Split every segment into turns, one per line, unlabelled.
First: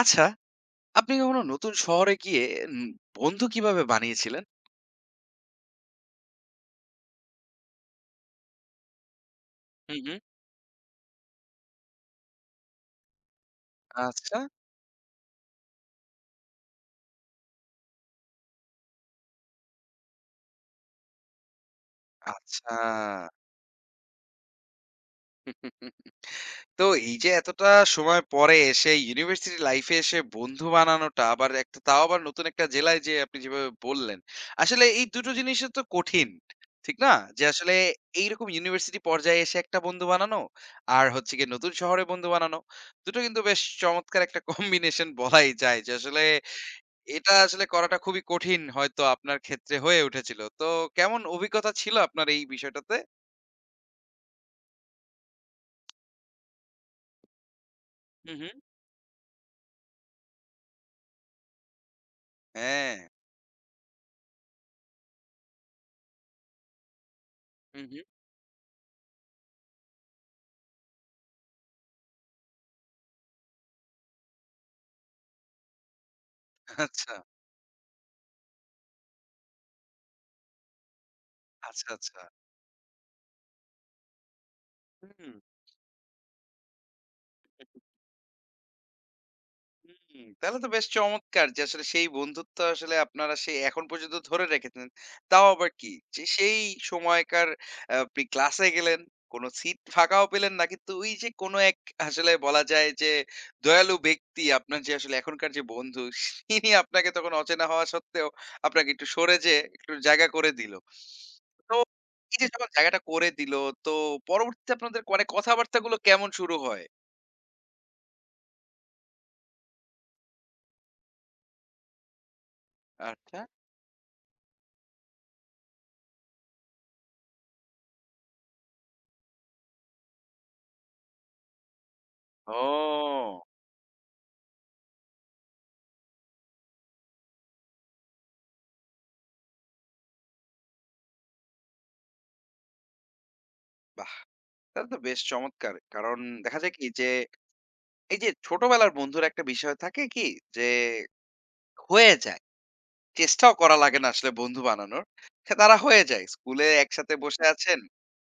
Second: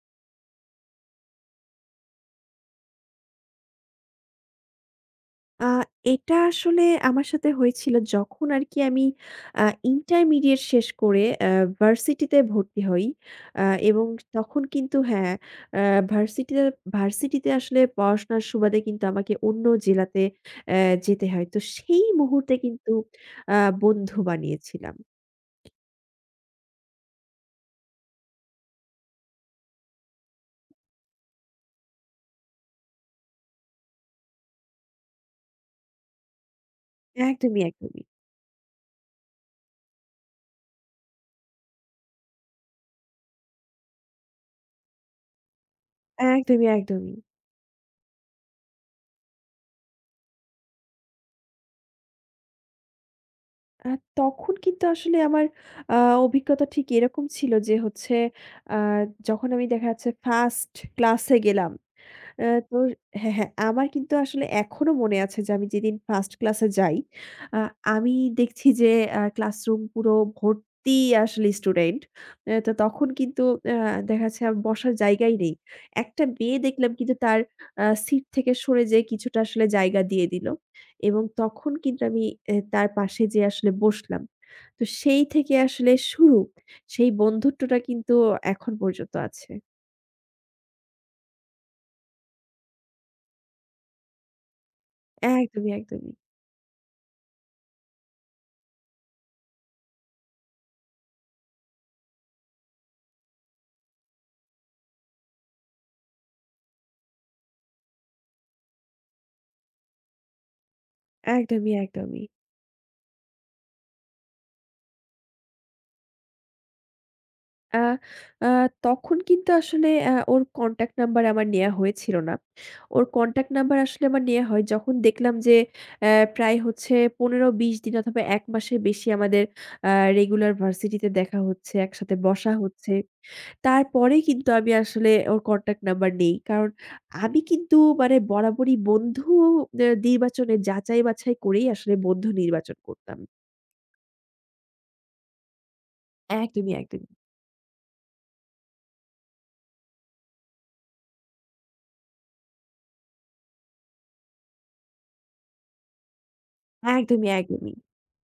আচ্ছা, আপনি কখনো নতুন শহরে গিয়ে উম বন্ধু কিভাবে বানিয়েছিলেন?
আ এটা আসলে আমার সাথে হয়েছিল যখন আরকি আমি আ
হুম, হুম।
ইন্টারমিডিয়েট শেষ করে ভার্সিটিতে ভর্তি হই। আ এবং
আচ্ছা,
তখন কিন্তু হ্যাঁ, আ ভার্সিটিতে ভার্সিটিতে আসলে পড়াশোনার সুবাদে কিন্তু আমাকে অন্য জেলাতে অ্যা যেতে হয়। তো সেই মুহূর্তে
আচ্ছা।
কিন্তু আ বন্ধু বানিয়েছিলাম।
তো এই যে এতটা সময় পরে এসে ইউনিভার্সিটি লাইফে এসে বন্ধু বানানোটা আবার একটা তাও আবার নতুন একটা জেলায় যেয়ে আপনি যেভাবে বললেন, আসলে এই দুটো জিনিসই তো কঠিন। ঠিক না? যে
একদমই,
আসলে
একদমই।
এইরকম ইউনিভার্সিটি পর্যায়ে এসে একটা বন্ধু বানানো, আর হচ্ছে গিয়ে নতুন শহরে বন্ধু বানানো। দুটো কিন্তু বেশ চমৎকার একটা কম্বিনেশন বলাই যায় যে আসলে
একদমই, একদমই।
এটা আসলে করাটা খুবই কঠিন হয়তো আপনার ক্ষেত্রে হয়ে উঠেছিল। তো কেমন অভিজ্ঞতা ছিল আপনার এই বিষয়টাতে?
আ তখন কিন্তু আসলে আমার আ অভিজ্ঞতা ঠিক এরকম ছিল যে হচ্ছে
হু, হু।
আ যখন আমি দেখা যাচ্ছে ফার্স্ট ক্লাসে গেলাম। আ তো
হ্যাঁ।
হ্যাঁ, হ্যাঁ। আমার কিন্তু আসলে এখনো মনে আছে যে আমি যেদিন ফার্স্ট ক্লাসে যাই, আ
হু, হু।
আমি দেখছি যে ক্লাসরুম পুরো ভর্তি আসলে স্টুডেন্ট। তো তখন কিন্তু আ দেখা যাচ্ছে আর বসার জায়গাই নেই। একটা মেয়ে দেখলাম
আচ্ছা,
কিন্তু তার সিট থেকে সরে যেয়ে কিছুটা আসলে জায়গা দিয়ে দিল। এবং তখন
আচ্ছা,
কিন্তু
আচ্ছা।
আমি তার পাশে যেয়ে আসলে বসলাম। তো সেই
হুম।
থেকে আসলে শুরু। সেই বন্ধুত্বটা কিন্তু এখন পর্যন্ত আছে।
হুম, তাহলে তো বেশ চমৎকার যে আসলে সেই বন্ধুত্ব আসলে আপনারা সেই এখন পর্যন্ত ধরে রেখেছেন। তাও
একদমই,
আবার কি?
একদমই।
যে সেই সময়কার আপনি ক্লাসে গেলেন, কোনো সিট ফাঁকাও পেলেন না। কিন্তু ওই যে কোনো এক আসলে বলা যায় যে দয়ালু ব্যক্তি আপনার যে আসলে এখনকার যে বন্ধু তিনি আপনাকে তখন অচেনা হওয়া সত্ত্বেও আপনাকে একটু সরে যেয়ে একটু জায়গা করে দিল।
একদমই,
তো
একদমই।
এই যে যখন জায়গাটা করে দিল তো পরবর্তীতে আপনাদের মানে কথাবার্তাগুলো কেমন শুরু হয়?
আ আ তখন কিন্তু আসলে ওর কনট্যাক্ট নাম্বার আমার নেয়া হয়েছিল না। ওর
আচ্ছা।
কনট্যাক্ট নাম্বার আসলে আমার নেয়া হয় যখন দেখলাম যে অ্যা প্রায় হচ্ছে ১৫-২০ দিন অথবা ১ মাসের বেশি আমাদের আ রেগুলার ভার্সিটিতে দেখা হচ্ছে, একসাথে বসা
ও!
হচ্ছে।
বাহ!
তারপরেই কিন্তু আমি আসলে ওর কনট্যাক্ট নাম্বার নেই। কারণ আমি কিন্তু মানে বরাবরই বন্ধু নির্বাচনে যাচাই-বাছাই করেই আসলে বন্ধু নির্বাচন করতাম।
তাহলে তো বেশ চমৎকার। কারণ দেখা
একদমই,
যায় কি যে,
একদমই।
এই যে ছোটবেলার বন্ধুর একটা বিষয় থাকে কি যে হয়ে যায়। চেষ্টাও করা লাগে না আসলে বন্ধু বানানোর। তারা হয়ে যায়। স্কুলে একসাথে
একদমই,
বসে
একদমই।
আছেন,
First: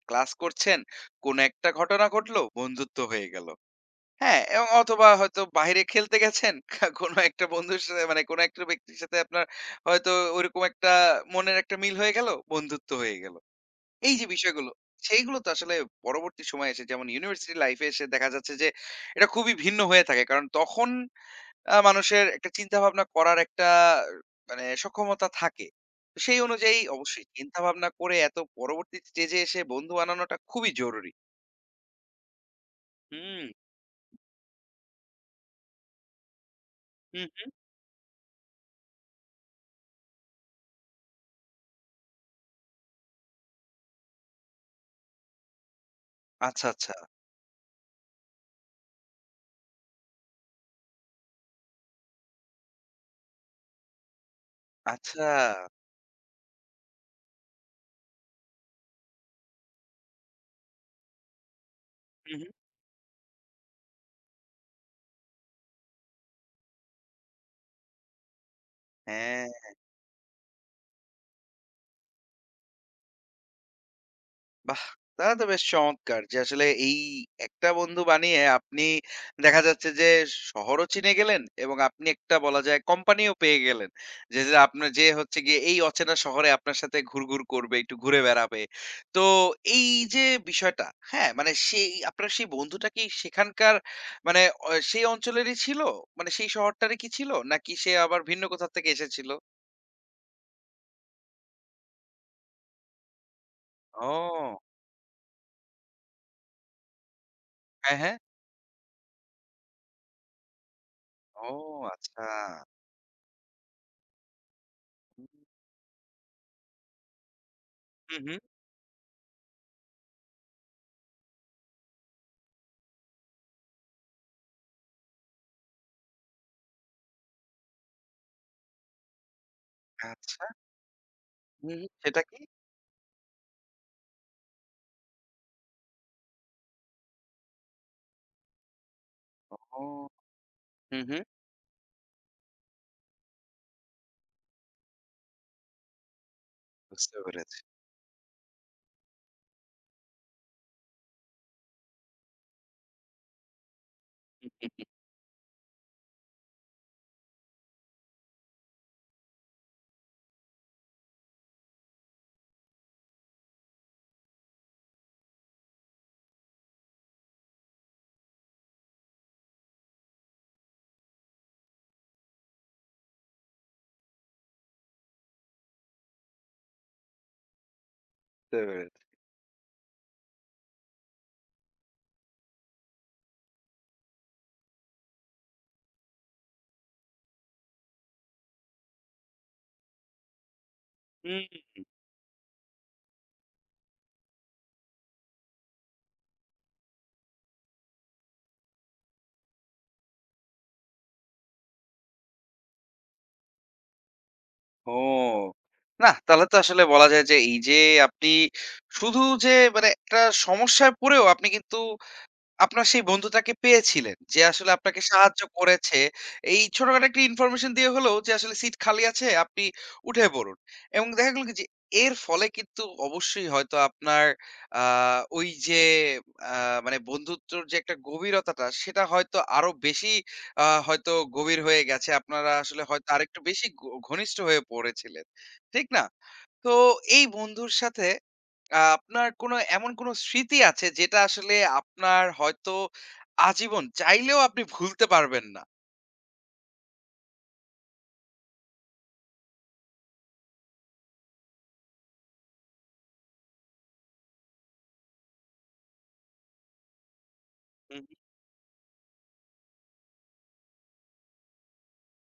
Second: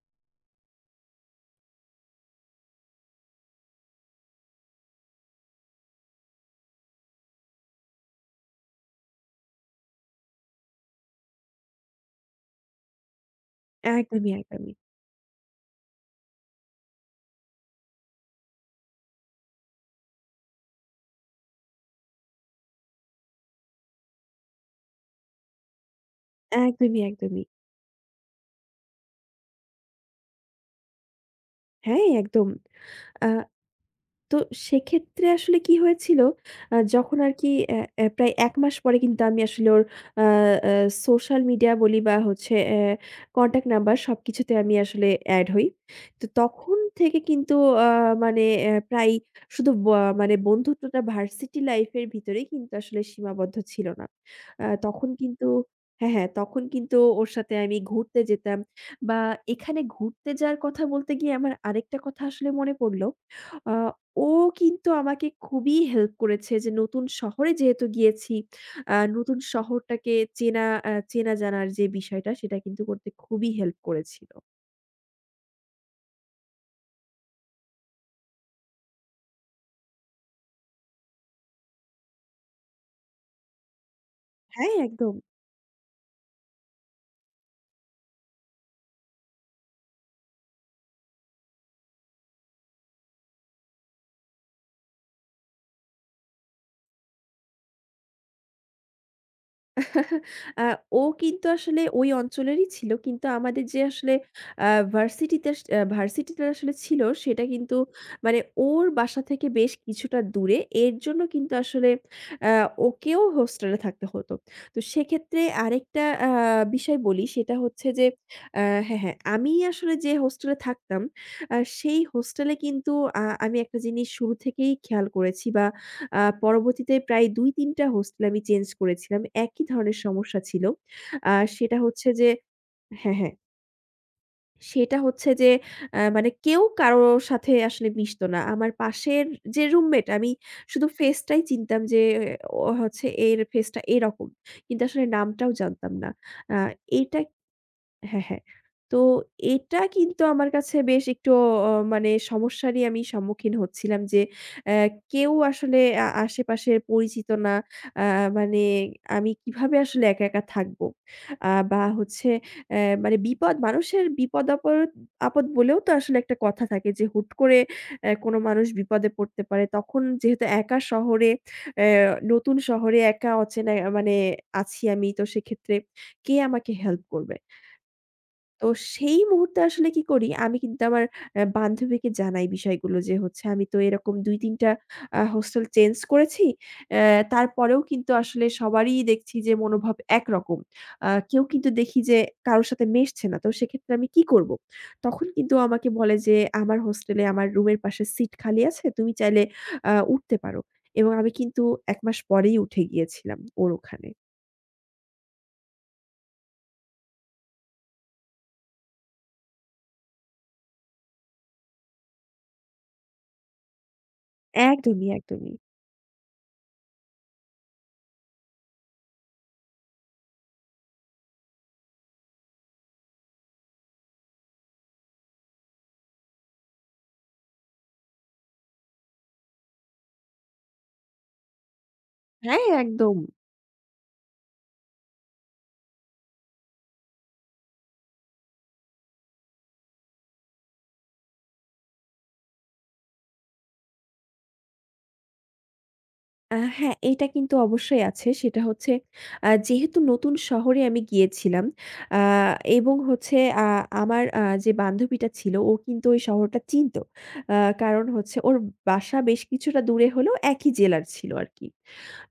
ক্লাস করছেন। কোন একটা ঘটনা ঘটলো, বন্ধুত্ব হয়ে গেল। হ্যাঁ? এবং অথবা হয়তো বাইরে খেলতে গেছেন। কোন একটা বন্ধুর সাথে মানে কোন একটা ব্যক্তির সাথে আপনার হয়তো ওরকম একটা মনের একটা মিল হয়ে গেল, বন্ধুত্ব হয়ে গেল। এই যে
একদমই,
বিষয়গুলো,
একদমই।
সেইগুলো তো আসলে পরবর্তী সময়ে এসে যেমন ইউনিভার্সিটি লাইফে এসে দেখা যাচ্ছে যে এটা খুবই ভিন্ন হয়ে থাকে। কারণ তখন মানুষের একটা চিন্তাভাবনা করার একটা মানে সক্ষমতা থাকে। তো সেই অনুযায়ী
একদমই,
অবশ্যই
একদমই।
চিন্তাভাবনা করে এত পরবর্তী স্টেজে এসে বন্ধু বানানোটা খুবই জরুরি।
হ্যাঁ, একদম। আ
হুম,
তো সেক্ষেত্রে আসলে কি হয়েছিল, যখন
হু, হু।
আরকি অ্যা অ্যা প্রায় ১ মাস পরে কিন্তু আমি আসলে ওর আ আ সোশ্যাল মিডিয়া বলি বা হচ্ছে কনট্যাক্ট নাম্বার সবকিছুতে আমি আসলে এড হই। তো
আচ্ছা,
তখন
আচ্ছা।
থেকে কিন্তু আ মানে অ্যা প্রায় শুধু বা মানে বন্ধুত্বটা ভার্সিটি লাইফ এর ভিতরেই কিন্তু আসলে সীমাবদ্ধ ছিল না। তখন
আচ্ছা।
কিন্তু হ্যাঁ, হ্যাঁ, তখন কিন্তু ওর সাথে আমি ঘুরতে যেতাম বা এখানে ঘুরতে যাওয়ার কথা বলতে গিয়ে আমার আরেকটা কথা
হু, হু।
আসলে মনে পড়ল। আ ও কিন্তু আমাকে খুবই হেল্প করেছে যে নতুন শহরে যেহেতু গিয়েছি, নতুন
হ্যাঁ।
শহরটাকে চেনা চেনা জানার যে বিষয়টা সেটা কিন্তু করতে খুবই হেল্প করেছিল।
বাহ! তাহলে তো বেশ চমৎকার যে আসলে এই একটা বন্ধু বানিয়ে আপনি দেখা যাচ্ছে যে শহরও চিনে গেলেন এবং আপনি একটা বলা যায় কোম্পানিও পেয়ে গেলেন। যে, যে
হ্যাঁ,
আপনার যে
একদম।
হচ্ছে গিয়ে এই অচেনা শহরে আপনার সাথে ঘুরঘুর করবে, একটু ঘুরে বেড়াবে। তো এই যে বিষয়টা, হ্যাঁ? মানে সেই আপনার সেই বন্ধুটা কি সেখানকার মানে সেই অঞ্চলেরই ছিল? মানে সেই শহরটারই কি ছিল? নাকি সে আবার ভিন্ন কোথা থেকে এসেছিল?
আ ও কিন্তু আসলে ওই অঞ্চলেরই ছিল। কিন্তু আমাদের যে আসলে
ও
আ ভার্সিটিতে আস আ ভার্সিটিটা আসলে ছিল সেটা কিন্তু
হ্যাঁ, হ্যাঁ।
মানে ওর বাসা থেকে বেশ কিছুটা দূরে। এর জন্য
ও
কিন্তু আসলে
আচ্ছা।
আ ওকেও হোস্টেলে থাকতে হতো। তো সেক্ষেত্রে আরেকটা বিষয় বলি সেটা হচ্ছে যে
হুম, হুম।
আ হ্যাঁ, হ্যাঁ, আমি আসলে যে হোস্টেলে থাকতাম সেই হোস্টেলে কিন্তু আমি একটা জিনিস শুরু থেকেই খেয়াল করেছি বা পরবর্তীতে প্রায় ২-৩ টা হোস্টেল আমি চেঞ্জ করেছিলাম। একই ধরনের সমস্যা
আচ্ছা।
ছিল। সেটা
হুম,
হচ্ছে
সেটা
যে
কি?
হ্যাঁ, হ্যাঁ। সেটা হচ্ছে যে মানে কেউ কারো সাথে আসলে মিশত না। আমার পাশের যে
ও
রুমমেট আমি শুধু
হু, হু।
ফেসটাই চিনতাম যে ও হচ্ছে এর ফেসটা এরকম। কিন্তু আসলে নামটাও জানতাম না। আ
বুঝতে
এইটা
পেরেছি,
হ্যাঁ, হ্যাঁ। তো এটা কিন্তু আমার কাছে বেশ একটু মানে সমস্যারই আমি সম্মুখীন হচ্ছিলাম যে,
বুঝতে
অ্যা কেউ আসলে আশেপাশের পরিচিত না। আ মানে আমি কিভাবে আসলে একা, একা থাকব? বা হচ্ছে মানে বিপদ মানুষের বিপদ-আপদ আপদ আপদ বলেও তো আসলে একটা কথা থাকে যে, হুট করে কোনো মানুষ বিপদে পড়তে পারে। তখন যেহেতু একা শহরে, অ্যা নতুন শহরে একা অচেনা মানে আছি আমি। তো সেক্ষেত্রে কে আমাকে হেল্প করবে? তো
পেরেছি।
সেই মুহূর্তে আসলে কি করি, আমি কিন্তু আমার বান্ধবীকে জানাই বিষয়গুলো যে হচ্ছে আমি তো এরকম ২-৩ টা হোস্টেল চেঞ্জ করেছি। তারপরেও কিন্তু আসলে সবারই দেখছি যে মনোভাব একরকম। কেউ
হুম।
কিন্তু দেখি যে কারো সাথে মেশছে না। তো সেক্ষেত্রে আমি কি করব? তখন কিন্তু আমাকে বলে যে, "আমার হোস্টেলে আমার রুমের পাশে সিট খালি আছে। তুমি চাইলে উঠতে পারো।" এবং আমি কিন্তু ১ মাস পরেই উঠে গিয়েছিলাম ওর ওখানে।
ও! নাহ, তাহলে তো আসলে বলা যায় যে এই যে আপনি শুধু যে মানে একটা সমস্যায় পড়েও আপনি কিন্তু আপনার সেই বন্ধুটাকে পেয়েছিলেন যে আসলে আপনাকে
একদমই,
সাহায্য
একদমই।
করেছে। এই ছোটখাটো একটা ইনফরমেশন দিয়ে হলেও যে আসলে সিট খালি আছে আপনি উঠে পড়ুন। এবং দেখা গেল কি যে এর ফলে কিন্তু অবশ্যই হয়তো আপনার আ ওই যে আ মানে বন্ধুত্বর যে একটা গভীরতাটা সেটা হয়তো আরো বেশি হয়তো গভীর হয়ে গেছে। আপনারা
হ্যাঁ,
আসলে হয়তো
একদম।
আরেকটু বেশি ঘনিষ্ঠ হয়ে পড়েছিলেন। ঠিক না? তো এই বন্ধুর সাথে আপনার কোনো এমন কোনো স্মৃতি আছে যেটা আসলে আপনার হয়তো আজীবন চাইলেও আপনি ভুলতে পারবেন না?
হ্যাঁ, এটা কিন্তু অবশ্যই আছে। সেটা হচ্ছে যেহেতু নতুন শহরে আমি গিয়েছিলাম আ এবং হচ্ছে আ আমার যে বান্ধবীটা ছিল ও কিন্তু ওই শহরটা চিনত। আ
হুম,
কারণ
হুম।
হচ্ছে ওর বাসা বেশ কিছুটা দূরে হলেও একই জেলার ছিল আরকি।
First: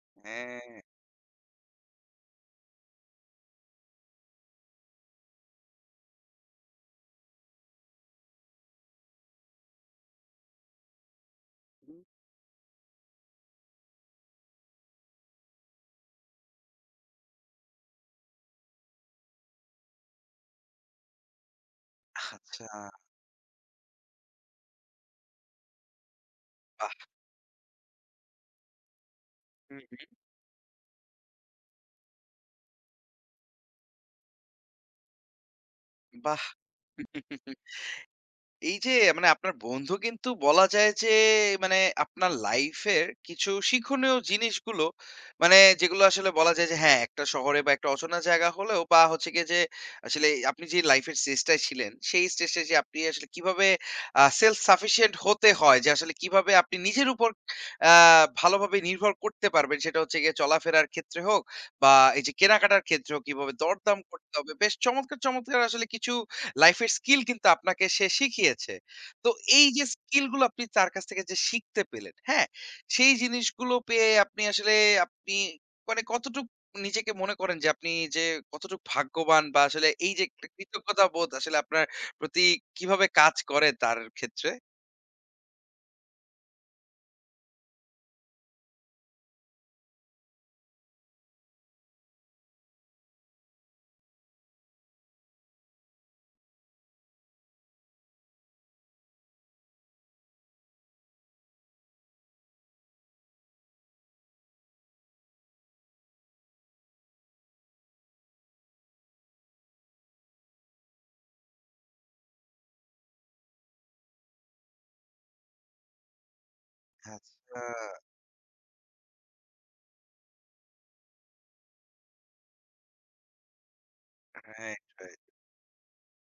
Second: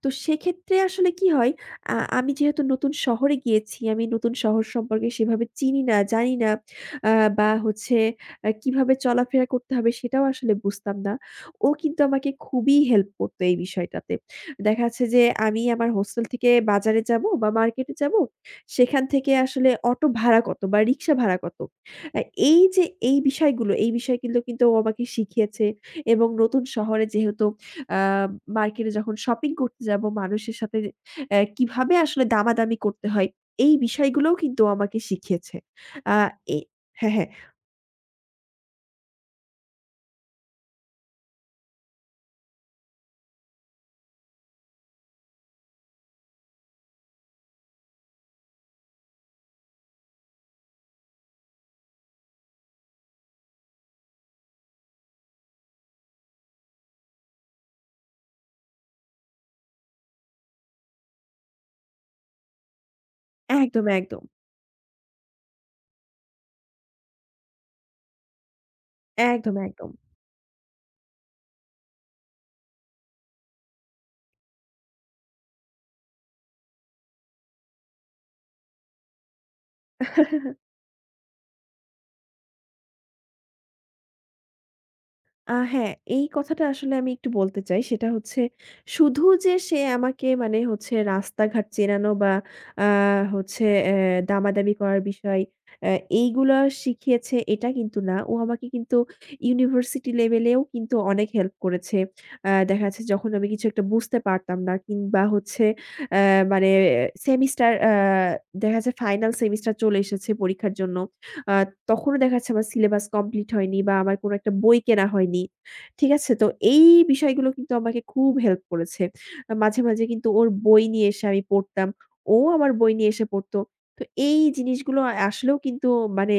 তো
হ্যাঁ।
সেক্ষেত্রে আসলে কি হয়, আমি যেহেতু নতুন শহরে গিয়েছি, আমি নতুন শহর সম্পর্কে সেভাবে চিনি না, জানি না আ বা হচ্ছে কিভাবে চলাফেরা করতে হবে সেটাও আসলে বুঝতাম না। ও কিন্তু
হুম।
আমাকে খুবই হেল্প করতো এই বিষয়টাতে। দেখা যাচ্ছে যে আমি আমার হোস্টেল থেকে বাজারে যাবো বা মার্কেটে যাবো, সেখান থেকে আসলে অটো ভাড়া কত বা রিক্সা ভাড়া কত? আ এই
আচ্ছা,
যে এই বিষয়গুলো কিন্তু ও আমাকে শিখিয়েছে এবং নতুন
বাহ!
শহরে যেহেতু আ মার্কেটে যখন শপিং
হুম,
করতে যাবো
হুম।
মানুষের সাথে কিভাবে আসলে দামাদামি করতে হয়, এই বিষয়গুলোও কিন্তু ও আমাকে শিখিয়েছে। আ
বাহ!
এ হ্যাঁ, হ্যাঁ।
এই যে মানে আপনার বন্ধু কিন্তু বলা যায় যে মানে আপনার লাইফের কিছু শিক্ষণীয় জিনিসগুলো মানে যেগুলো আসলে বলা যায় যে হ্যাঁ একটা শহরে বা একটা অচেনা জায়গা হলেও বা হচ্ছে গিয়ে যে আসলে আপনি যে লাইফের স্টেজটায় ছিলেন সেই স্টেজে যে আপনি আসলে কিভাবে সেলফ সাফিসিয়েন্ট হতে হয় যে আসলে কিভাবে আপনি নিজের উপর ভালোভাবে নির্ভর করতে পারবেন সেটা হচ্ছে গিয়ে চলাফেরার ক্ষেত্রে হোক বা এই যে কেনাকাটার ক্ষেত্রে হোক কিভাবে
একদম,
দরদাম
একদম।
করতে হবে বেশ চমৎকার চমৎকার আসলে কিছু লাইফের স্কিল কিন্তু আপনাকে সে শিখিয়েছে। তো
একদম,
এই যে
একদম।
স্কিলগুলো আপনি তার কাছ থেকে যে শিখতে পেলেন, হ্যাঁ? সেই জিনিসগুলো পেয়ে আপনি আসলে আপনি মানে কতটুক নিজেকে মনে করেন যে আপনি যে কতটুক ভাগ্যবান বা আসলে এই যে একটা কৃতজ্ঞতাবোধ আসলে আপনার প্রতি কিভাবে কাজ করে তার ক্ষেত্রে?
হ্যাঁ, এই কথাটা আসলে আমি একটু বলতে চাই। সেটা হচ্ছে শুধু যে সে আমাকে মানে হচ্ছে রাস্তাঘাট চেনানো বা আ হচ্ছে দামাদামি করার বিষয় অ্যা এইগুলা শিখিয়েছে এটা কিন্তু না। ও আমাকে কিন্তু ইউনিভার্সিটি লেভেলেও কিন্তু অনেক হেল্প করেছে। দেখা যাচ্ছে যখন আমি কিছু একটা বুঝতে পারতাম না কিংবা হচ্ছে অ্যা মানে সেমিস্টার আ দেখা যাচ্ছে ফাইনাল সেমিস্টার চলে এসেছে পরীক্ষার জন্য। আ তখনও দেখা যাচ্ছে আমার সিলেবাস কমপ্লিট হয়নি বা আমার কোনো একটা বই কেনা হয়নি। ঠিক আছে? তো এই বিষয়গুলো
আচ্ছা,
কিন্তু আমাকে খুব হেল্প করেছে। মাঝে, মাঝে কিন্তু ওর বই নিয়ে এসে আমি পড়তাম। ও আমার বই নিয়ে এসে পড়তো। তো এই
রাইট,
জিনিসগুলো
রাইট।
আসলেও কিন্তু মানে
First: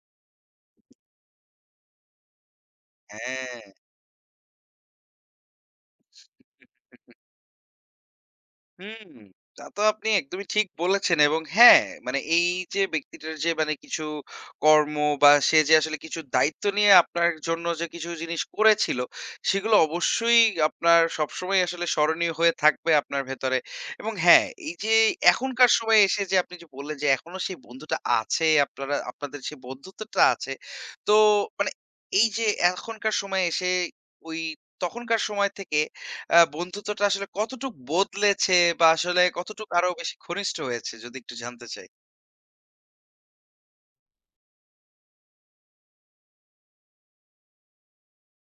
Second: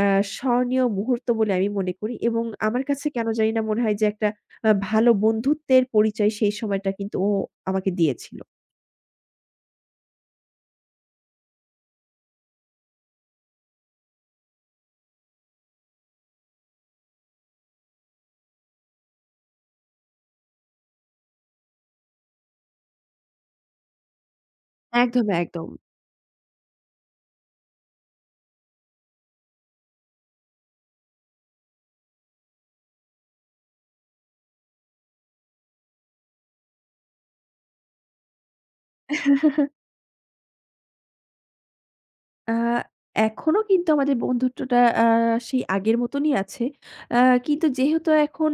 আ স্মরণীয় মুহূর্ত বলে আমি মনে করি এবং আমার কাছে কেন জানি
হ্যাঁ।
না মনে হয় যে একটা ভালো বন্ধুত্বের পরিচয় সেই সময়টা কিন্তু ও আমাকে দিয়েছিল।
হুম, তা তো আপনি একদমই ঠিক বলেছেন এবং হ্যাঁ, মানে এই যে ব্যক্তিটার যে মানে কিছু কর্ম বা সে যে আসলে কিছু দায়িত্ব নিয়ে আপনার জন্য যে কিছু জিনিস করেছিল, সেগুলো অবশ্যই আপনার সবসময় আসলে স্মরণীয় হয়ে থাকবে আপনার ভেতরে। এবং হ্যাঁ, এই যে
একদম, একদম।
এখনকার সময়ে এসে যে আপনি যে বললেন যে এখনো সেই বন্ধুটা আছে, আপনারা আপনাদের সেই বন্ধুত্বটা আছে। তো মানে এই যে এখনকার সময়ে এসে ওই তখনকার সময় থেকে বন্ধুত্বটা আসলে কতটুক বদলেছে বা আসলে কতটুক আরো বেশি ঘনিষ্ঠ হয়েছে যদি একটু জানতে চাই?
আ এখনো কিন্তু আমাদের বন্ধুত্বটা আ সেই আগের মতনই আছে। আ কিন্তু যেহেতু এখন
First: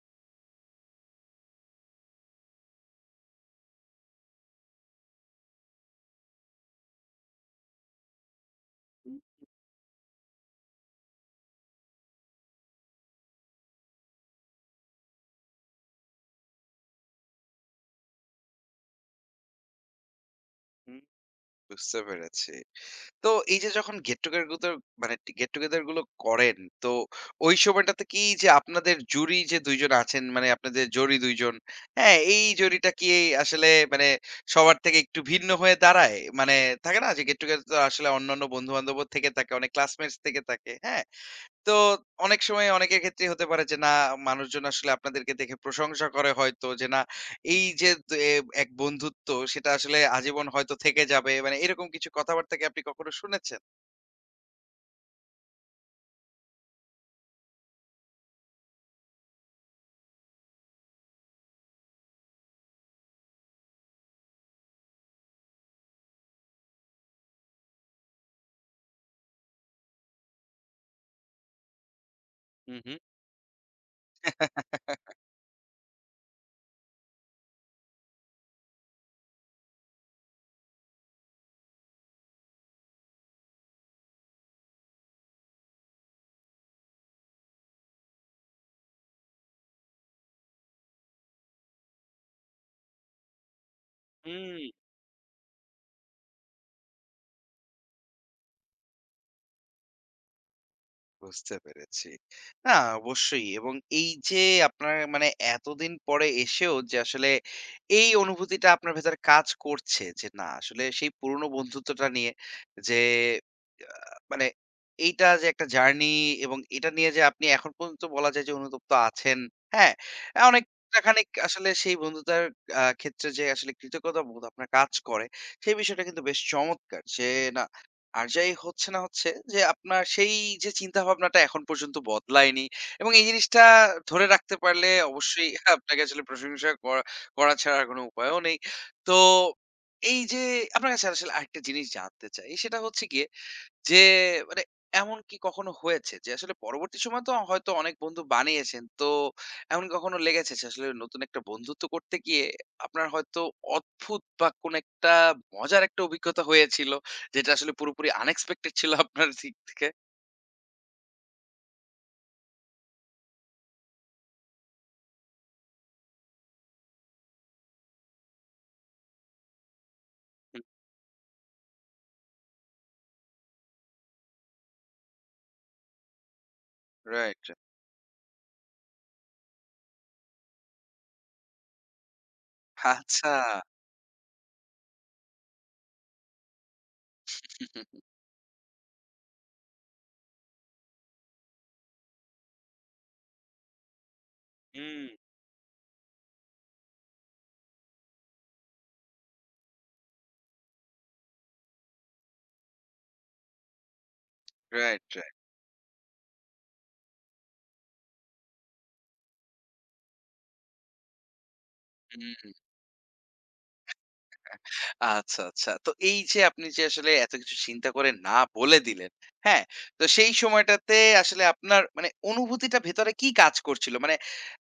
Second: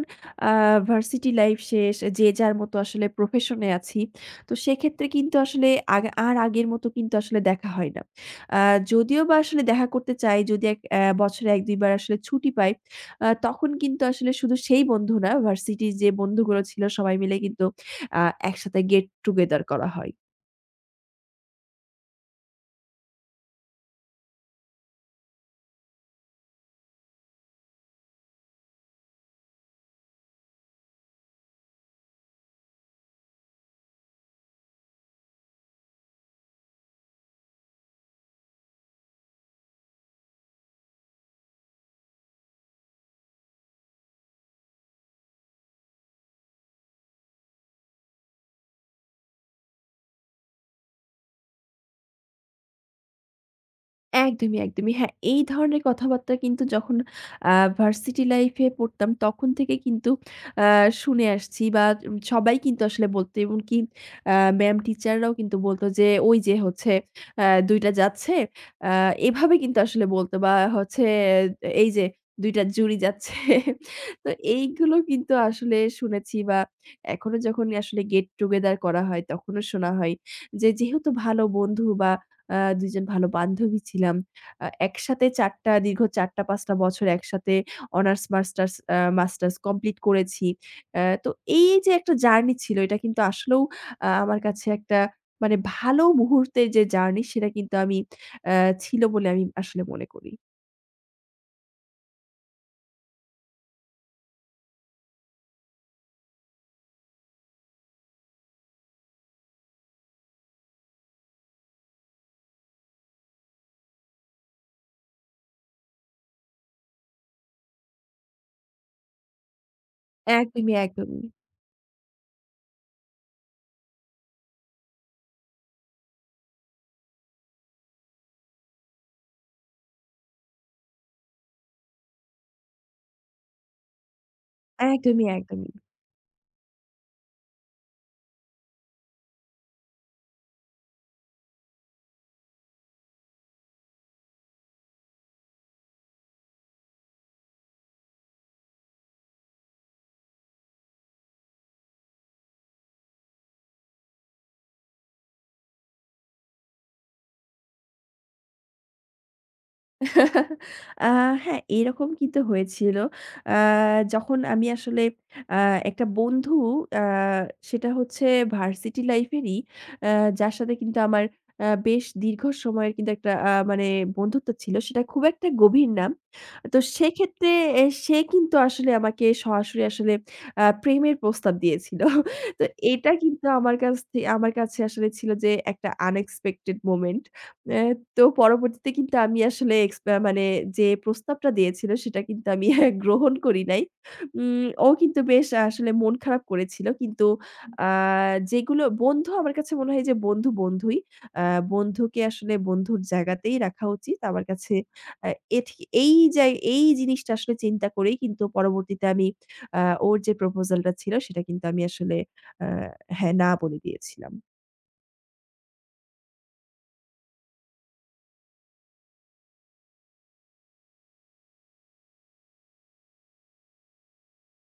আ ভার্সিটি লাইফ শেষ, যে যার মতো আসলে প্রফেশন এ আছি। তো সেক্ষেত্রে কিন্তু আসলে আগ আর আগের মতো কিন্তু আসলে দেখা হয় না। আ যদিও বা আসলে দেখা করতে চাই, যদি এক বছরে ১-২ বার আসলে ছুটি পাই, তখন কিন্তু আসলে শুধু সেই বন্ধু না, ভার্সিটির যে বন্ধুগুলো ছিল সবাই মিলে কিন্তু আ একসাথে গেট টুগেদার করা হয়।
হুম, বুঝতে পেরেছি। তো এই যে যখন গেট টুগেদার গুতো মানে গেট টুগেদার গুলো করেন, তো ওই সময়টাতে কি যে আপনাদের জুরি যে ২ জন আছেন মানে আপনাদের জরি ২ জন, হ্যাঁ? এই জরিটা কি আসলে মানে সবার থেকে একটু ভিন্ন হয়ে দাঁড়ায়? মানে থাকে না যে গেট টুগেদার তো আসলে অন্যান্য বন্ধু-বান্ধবও থেকে থাকে, অনেক ক্লাসমেটস থেকে থাকে, হ্যাঁ? তো অনেক সময় অনেকের ক্ষেত্রেই হতে পারে যে না মানুষজন আসলে আপনাদেরকে দেখে প্রশংসা করে হয়তো যে না এই যে এ এক বন্ধুত্ব সেটা আসলে আজীবন হয়তো থেকে যাবে মানে এরকম কিছু কথাবার্তা কি আপনি কখনো শুনেছেন
একদমই, একদমই। হ্যাঁ, এই ধরনের কথাবার্তা কিন্তু যখন আ ভার্সিটি লাইফ এ পড়তাম তখন থেকে কিন্তু আ শুনে আসছি বা সবাই কিন্তু আসলে বলত এমনকি আ ম্যাম টিচাররাও কিন্তু বলত যে, "ওই যে হচ্ছে ২ টা যাচ্ছে।" আ এভাবে কিন্তু আসলে বলত বা হচ্ছে "এই যে ২ টা
হুম
জুড়ি
হুম
যাচ্ছে।" তো এইগুলো কিন্তু আসলে শুনেছি বা এখনো যখন আসলে গেট টুগেদার করা হয় তখনও শোনা হয় যে, যেহেতু ভালো বন্ধু বা ২ জন ভালো বান্ধবী ছিলাম। একসাথে ৪ টা ৫ টা বছর একসাথে অনার্স মাস্টার্স আ মাস্টার্স কমপ্লিট করেছি। তো এই যে একটা জার্নি ছিল এটা কিন্তু আসলেও আমার
হুম
কাছে একটা মানে ভালো মুহূর্তের যে জার্নি সেটা কিন্তু আমি আ ছিল বলে আমি আসলে মনে করি।
বুঝতে পেরেছি। না অবশ্যই এবং এই যে আপনার মানে এতদিন পরে এসেও যে আসলে এই অনুভূতিটা আপনার ভেতর কাজ করছে যে না আসলে সেই পুরনো বন্ধুত্বটা নিয়ে যে আ মানে এইটা যে একটা জার্নি এবং এটা নিয়ে যে আপনি এখন পর্যন্ত বলা যায় যে অনুতপ্ত আছেন, হ্যাঁ?
একদমই,
অনেকটা
একদমই।
খানিক আসলে সেই বন্ধুতার ক্ষেত্রে যে আসলে কৃতজ্ঞতাবোধ আপনার কাজ করে সেই বিষয়টা কিন্তু বেশ চমৎকার। যে না আর যাই হচ্ছে না হচ্ছে যে আপনার সেই যে চিন্তাভাবনাটা এখন পর্যন্ত বদলায়নি এবং এই জিনিসটা ধরে রাখতে পারলে
একদমই,
অবশ্যই
একদমই।
আপনাকে আসলে প্রশংসা করা করা ছাড়া আর কোনো উপায়ও নেই। তো এই যে আপনার কাছে আসলে আরেকটা জিনিস জানতে চাই সেটা হচ্ছে গিয়ে যে মানে এমন কি কখনো হয়েছে যে আসলে পরবর্তী সময় তো হয়তো অনেক বন্ধু বানিয়েছেন তো এমন কি কখনো লেগেছে যে আসলে নতুন একটা বন্ধুত্ব করতে গিয়ে আপনার হয়তো অদ্ভুত বা কোন একটা মজার একটা অভিজ্ঞতা হয়েছিল যেটা আসলে পুরোপুরি আনএক্সপেক্টেড ছিল আপনার দিক থেকে?
আ হ্যাঁ, এরকম কিন্তু হয়েছিল। আ যখন আমি আসলে আ একটা বন্ধু আ সেটা হচ্ছে ভার্সিটি লাইফ এরই আ যার সাথে কিন্তু আমার বেশ দীর্ঘ সময়ের কিন্তু একটা মানে বন্ধুত্ব ছিল। সেটা খুব একটা গভীর না। তো
রাইট, রাইট।
সেক্ষেত্রে সে কিন্তু আসলে আমাকে সরাসরি আসলে প্রেমের প্রস্তাব দিয়েছিল। তো এটা
আচ্ছা।
কিন্তু আমার কাছে আসলে ছিল যে একটা আনএক্সপেক্টেড মোমেন্ট। এ তো পরবর্তীতে কিন্তু আমি আসলে এক্স আ মানে যে প্রস্তাবটা দিয়েছিল সেটা কিন্তু আমি গ্রহণ করি নাই। ও
হুম,
কিন্তু বেশ আসলে মন খারাপ করেছিল। কিন্তু আ যেগুলো বন্ধু আমার কাছে মনে হয় যে বন্ধু বন্ধুই। আ বন্ধুকে আসলে বন্ধুর জায়গাতেই রাখা উচিত। আমার কাছে
রাইট,
আ
রাইট।
এঠি এই জায় এই জিনিসটা আসলে চিন্তা করেই কিন্তু পরবর্তীতে আমি আ ওর যে প্রপোজালটা ছিল সেটা কিন্তু আমি আসলে
হুম।
আ হ্যাঁ, না বলে দিয়েছিলাম।
আচ্ছা, আচ্ছা। তো এই যে আপনি যে আসলে এত কিছু চিন্তা করে না বলে দিলেন, হ্যাঁ? তো সেই সময়টাতে আসলে আপনার মানে অনুভূতিটা ভেতরে কি কাজ করছিল? মানে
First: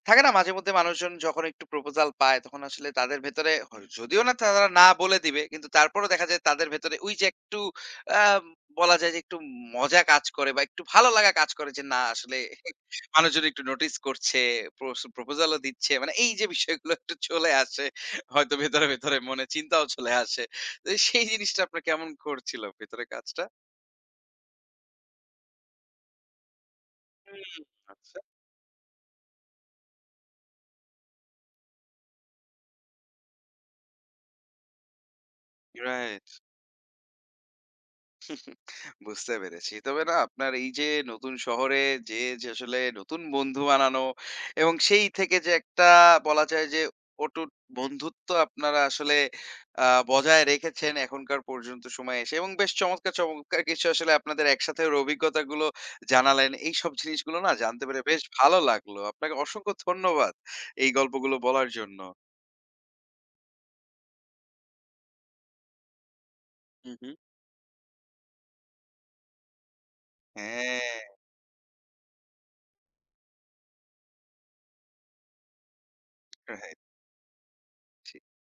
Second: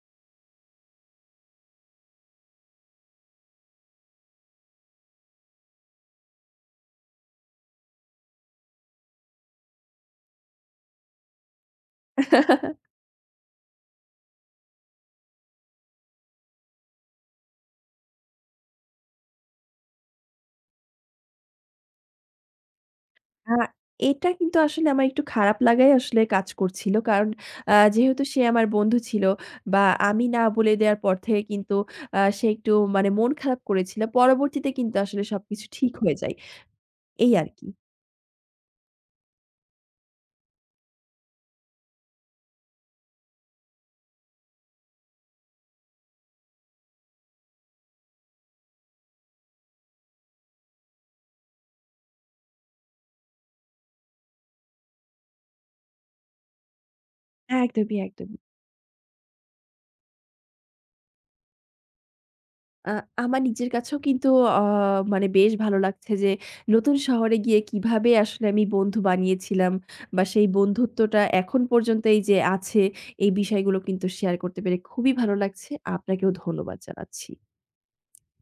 থাকে না মাঝেমধ্যে মানুষজন যখন একটু প্রপোজাল পায় তখন আসলে তাদের ভেতরে যদিও না তারা না বলে দিবে কিন্তু তারপরেও দেখা যায় তাদের ভেতরে ওই যে একটু আ বলা যায় যে একটু মজা কাজ করে বা একটু ভালো লাগা কাজ করে যে না আসলে মানুষজন একটু নোটিস করছে, প্রপোজালও দিচ্ছে। মানে এই যে বিষয়গুলো একটু চলে আসে। হয়তো ভেতরে, ভেতরে মনে চিন্তাও চলে আসে। তো সেই জিনিসটা আপনার কেমন করছিল ভেতরে কাজটা?
আ এটা কিন্তু আসলে আমার একটু খারাপ লাগাই আসলে কাজ করছিল। কারণ
হুম। আচ্ছা,
যেহেতু সে আমার বন্ধু ছিল বা আমি না বলে দেওয়ার পর থেকে কিন্তু সে একটু মানে মন খারাপ করেছিল। পরবর্তীতে কিন্তু আসলে সবকিছু ঠিক হয়ে
রাইট।
যায়। এই আরকি।
বুঝতে পেরেছি। তবে না আপনার এই যে নতুন শহরে যেয়ে যে আসলে নতুন বন্ধু বানানো এবং সেই থেকে যে একটা বলা যায় যে অটুট বন্ধুত্ব আপনারা আসলে আ বজায় রেখেছেন এখনকার পর্যন্ত সময়ে এসে এবং বেশ চমৎকার, চমৎকার কিছু আসলে আপনাদের একসাথের অভিজ্ঞতাগুলো জানালেন। এইসব জিনিসগুলো না জানতে
একদমই,
পেরে বেশ
একদমই।
ভালো লাগলো। আপনাকে অসংখ্য ধন্যবাদ এই গল্পগুলো বলার জন্য।
আ আমার নিজের কাছেও কিন্তু অ মানে বেশ ভালো লাগছে যে
হু,
নতুন
হু।
শহরে গিয়ে কিভাবে আসলে আমি বন্ধু বানিয়েছিলাম বা সেই
হ্যাঁ,
বন্ধুত্বটা এখন পর্যন্ত এই যে আছে, এই বিষয়গুলো কিন্তু শেয়ার করতে পেরে খুবই ভালো লাগছে। আপনাকেও ধন্যবাদ
রাইট।
জানাচ্ছি।